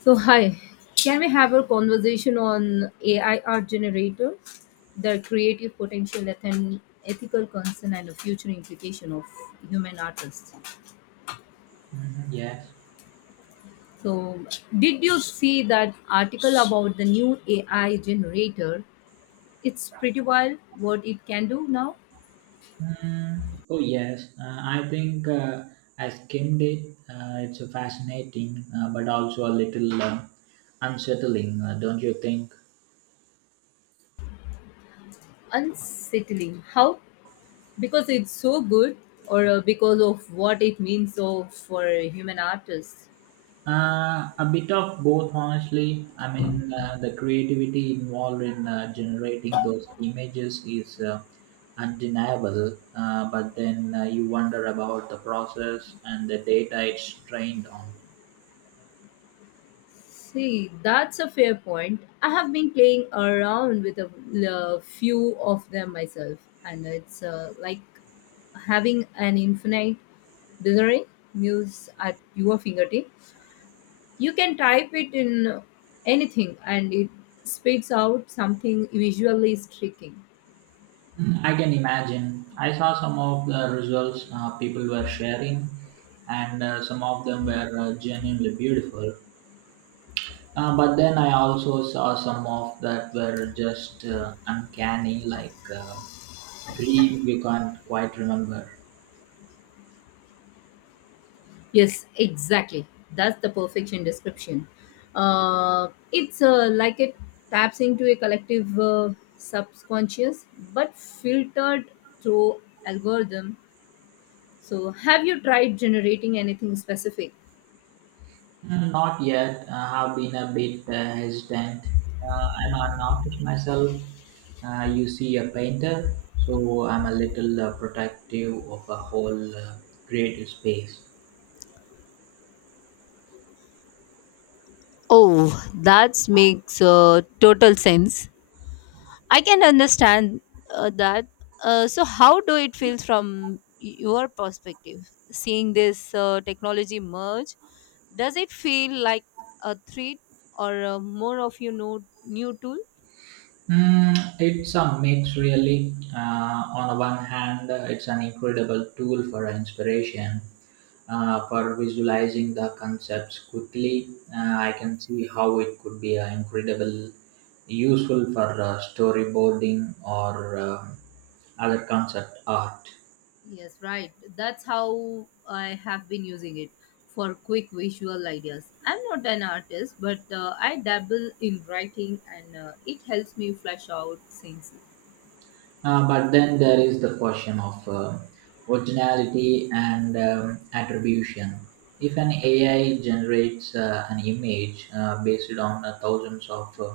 So, hi, can we have a conversation on AI art generator, their creative potential, and ethical concern, and the future implication of human artists? Mhm, yes. So, did you see that article about the new AI generator? It's pretty wild what it can do now. Mm, oh, yes. I think I skimmed it. It's a fascinating, but also a little unsettling, don't you think? Unsettling. How? Because it's so good, or because of what it means so for human artists? A bit of both, honestly. I mean, the creativity involved in generating those images is undeniable, but then you wonder about the process and the data it's trained on. See, that's a fair point. I have been playing around with a few of them myself, and it's like having an infinite dictionary muse at your fingertip. You can type it in anything, and it spits out something visually striking. I can imagine. I saw some of the results people were sharing, and some of them were genuinely beautiful. But then I also saw some of that were just uncanny, like dream you can't quite remember. Yes, exactly. That's the perfection description. It's like it taps into a collective subconscious, but filtered through algorithm. So, have you tried generating anything specific? Mm, not yet. I have been a bit hesitant. I'm an artist myself. You see a painter, so I'm a little protective of a whole creative space. Oh, that makes total sense. I can understand that. So, how do it feel from your perspective, seeing this technology merge? Does it feel like a threat or more of new tool? Mm, it's a mix, really. On the one hand, it's an incredible tool for inspiration, for visualizing the concepts quickly. I can see how it could be incredible useful for storyboarding or other concept art. Yes, right. That's how I have been using it for quick visual ideas. I'm not an artist, but I dabble in writing and it helps me flesh out scenes. But then there is the question of originality and attribution. If an AI generates an image based on thousands of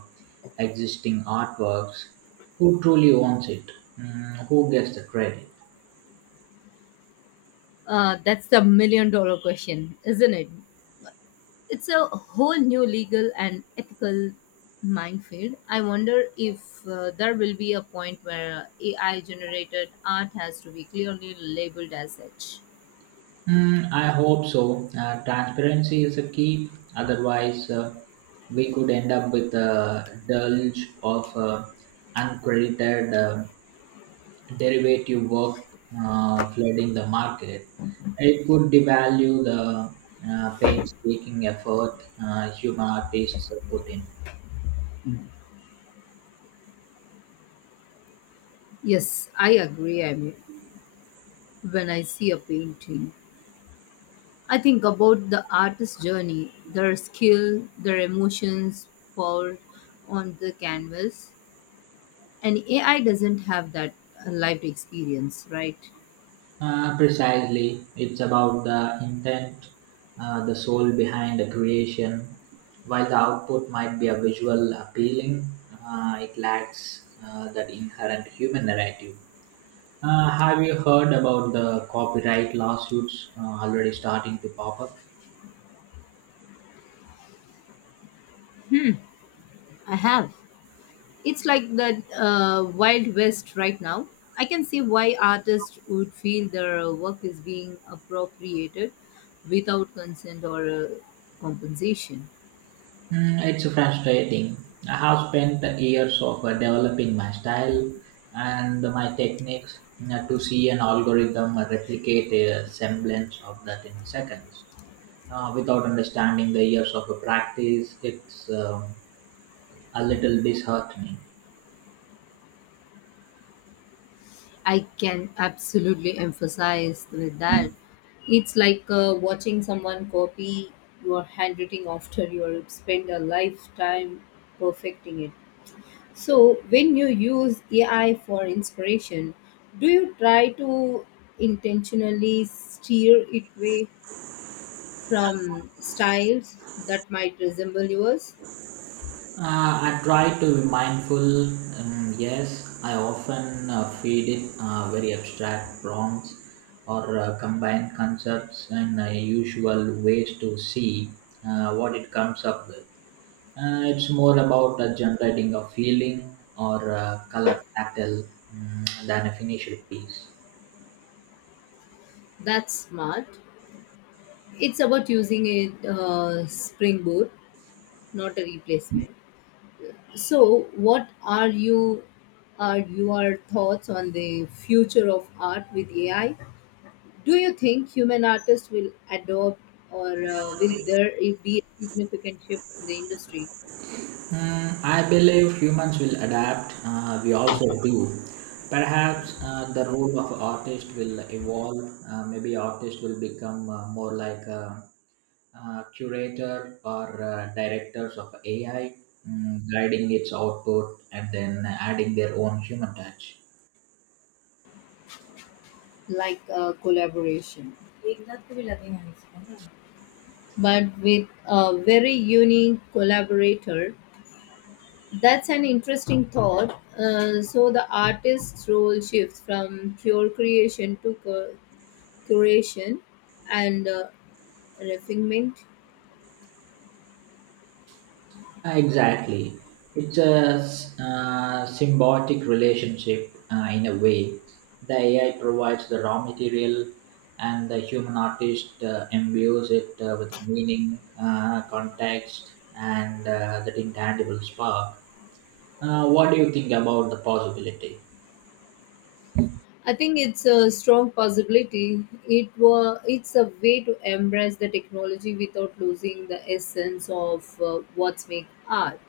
existing artworks, who truly owns it? Mm, who gets the credit? That's the million dollar question, isn't it? It's a whole new legal and ethical minefield. I wonder if there will be a point where AI generated art has to be clearly labeled as such. Mm, I hope so. Transparency is a key. Otherwise, we could end up with a deluge of uncredited derivative work flooding the market. It could devalue the painstaking effort human artists put in. Yes, I agree. I mean, when I see a painting, I think about the artist's journey, their skill, their emotions poured on the canvas. And AI doesn't have that lived experience, right? Precisely, it's about the intent, the soul behind the creation. While the output might be a visual appealing, it lacks that inherent human narrative. Have you heard about the copyright lawsuits already starting to pop up? I have. It's like the Wild West right now. I can see why artists would feel their work is being appropriated without consent or compensation. Mm, it's frustrating. I have spent years of developing my style and my techniques to see an algorithm replicate a semblance of that in seconds. Without understanding the years of practice, it's a little disheartening. I can absolutely emphasize with that. It's like watching someone copy your handwriting after you spend a lifetime perfecting it. So, when you use AI for inspiration, do you try to intentionally steer it away from styles that might resemble yours? I try to be mindful. Yes, I often feed it very abstract prompts or combine concepts and usual ways to see what it comes up with. It's more about generating a feeling or color pattern than a finished piece. That's smart. It's about using a springboard, not a replacement. So, what are you are your thoughts on the future of art with AI? Do you think human artists will adopt, or will there be a significant shift in the industry, Mm, I believe humans will adapt. We also do. Perhaps the role of artist will evolve. Maybe artist will become more like a, curator or directors of AI, guiding its output and then adding their own human touch. like collaboration, but with a very unique collaborator? That's an interesting thought. So the artist's role shifts from pure creation to curation and refinement. Exactly. It's a symbiotic relationship in a way. The AI provides the raw material, and the human artist imbues it with meaning, context, and that intangible spark. What do you think about the possibility? I think it's a strong possibility. It's a way to embrace the technology without losing the essence of what's make art.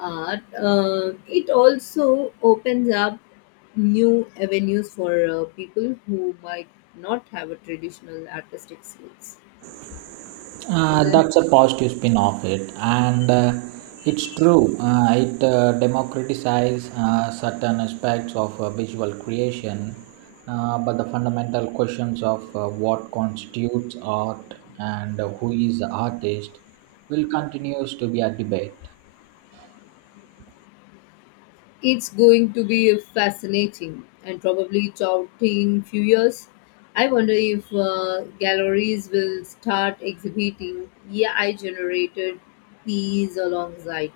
Art. It also opens up new avenues for people who might not have a traditional artistic skills, isn't That's a positive spin of it, and it's true. It democratizes certain aspects of visual creation, but the fundamental questions of what constitutes art and who is the artist will continues to be a debate. It's going to be fascinating and probably challenging few years. I wonder if galleries will start exhibiting AI generated pieces alongside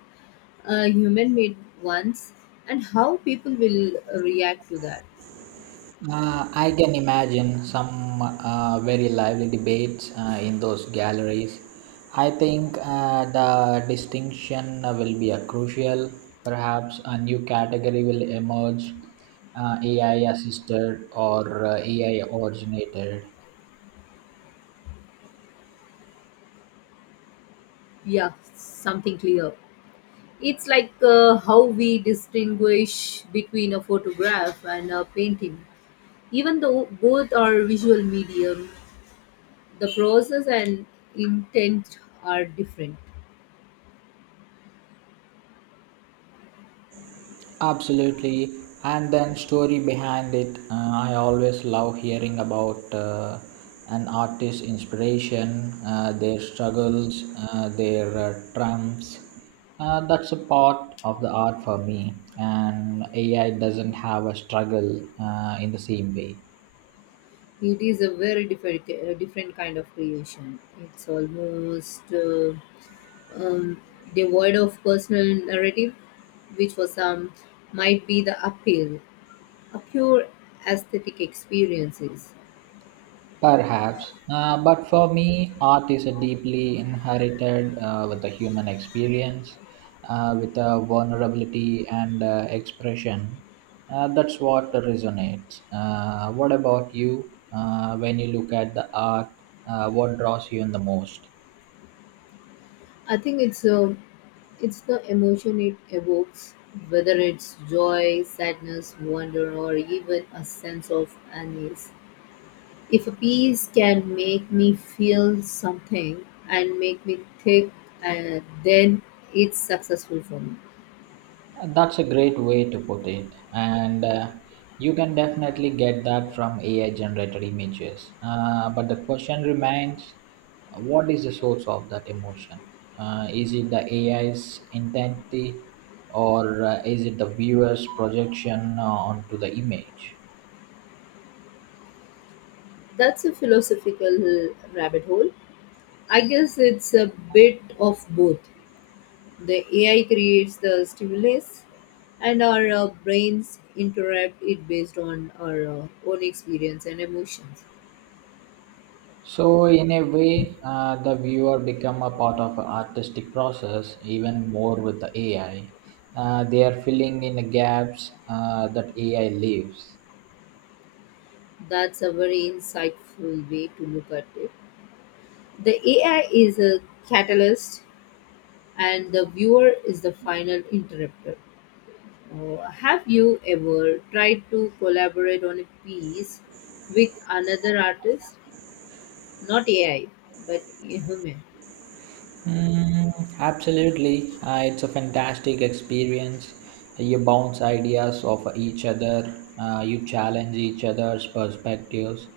human made ones and how people will react to that. I can imagine some very lively debates in those galleries. I think the distinction will be a crucial. Perhaps a new category will emerge, AI assisted or AI originated. Yeah, something clear. It's like how we distinguish between a photograph and a painting, even though both are visual medium. The process and intent are different. Absolutely, and then story behind it. I always love hearing about an artist's inspiration, their struggles, their triumphs. That's a part of the art for me, and AI doesn't have a struggle in the same way. It is a very different kind of creation. It's almost um, devoid of personal narrative, which for some might be the appeal, a pure aesthetic experiences. Perhaps, but for me, art is a deeply inherited with the human experience, with a vulnerability and expression. That's what resonates. What about you? When you look at the art, what draws you in the most? I think it's the emotion it evokes, whether it's joy, sadness, wonder, or even a sense of unease. If a piece can make me feel something and make me think, then it's successful for me. That's a great way to put it. And you can definitely get that from AI generated images. But the question remains what is the source of that emotion? Is it the AI's intent or is it the viewer's projection onto the image? That's a philosophical rabbit hole. I guess it's a bit of both. The AI creates the stimulus, and our brains interrupt it based on our own experience and emotions. So in a way, the viewer become a part of a artistic process even more with the AI. They are filling in the gaps that AI leaves. That's a very insightful way to look at it. The AI is a catalyst and the viewer is the final interrupter. Have you ever tried to collaborate on a piece with another artist? Not AI, but a human. Mm, absolutely. It's a fantastic experience. You bounce ideas off each other, you challenge each other's perspectives.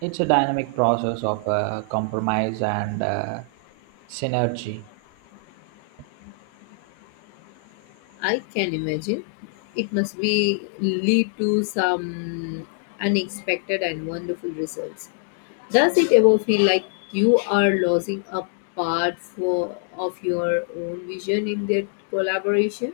It's a dynamic process of compromise and synergy. I can imagine. It must be lead to some unexpected and wonderful results. Does it ever feel like you are losing a part for of your own vision in that collaboration?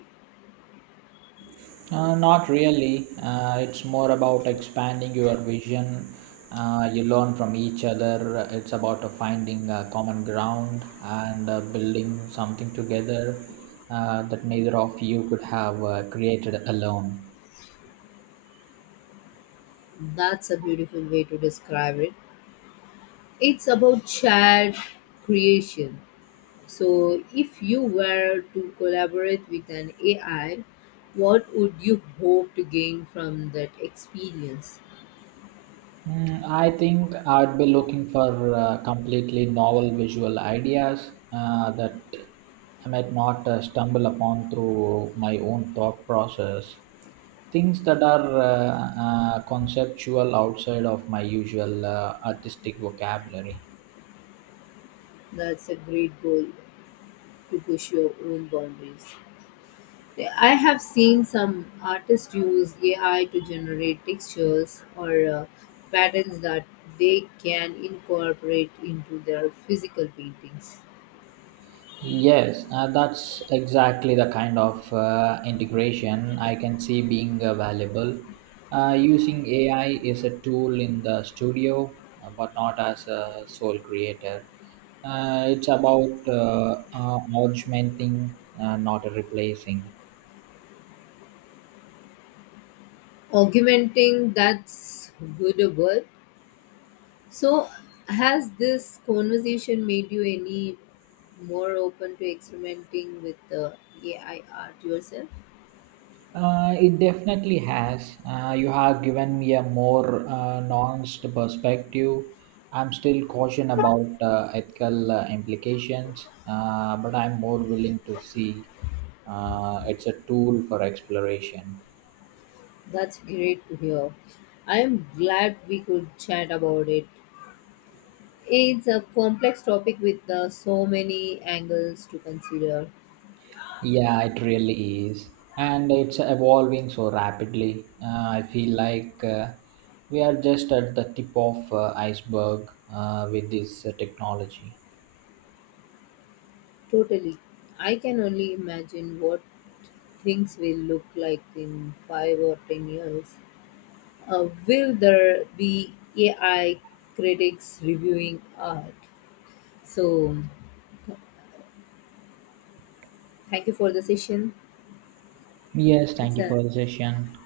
Not really. It's more about expanding your vision. You learn from each other. It's about finding a common ground and building something together that neither of you could have created alone. That's a beautiful way to describe it. It's about shared creation. So, if you were to collaborate with an AI, what would you hope to gain from that experience? Mm, I think I'd be looking for completely novel visual ideas that I might not stumble upon through my own thought process. Things that are conceptual outside of my usual artistic vocabulary. That's a great goal to push your own boundaries. I have seen some artists use AI to generate textures or patterns that they can incorporate into their physical paintings. Yes, that's exactly the kind of integration I can see being valuable. Using AI is a tool in the studio, but not as a sole creator. It's about augmenting, not replacing. Augmenting, that's good a word. So, has this conversation made you any more open to experimenting with the AI art yourself? It definitely has. You have given me a more nuanced perspective. I'm still cautious about ethical implications, but I'm more willing to see it's a tool for exploration. That's great to hear. I'm glad we could chat about it. It's a complex topic with so many angles to consider. Yeah, it really is. And it's evolving so rapidly. I feel like we are just at the tip of iceberg with this technology. Totally. I can only imagine what things will look like in 5 or 10 years. Will there be AI critics reviewing art? So, thank you for the session. Yes, thank It's you a for the session.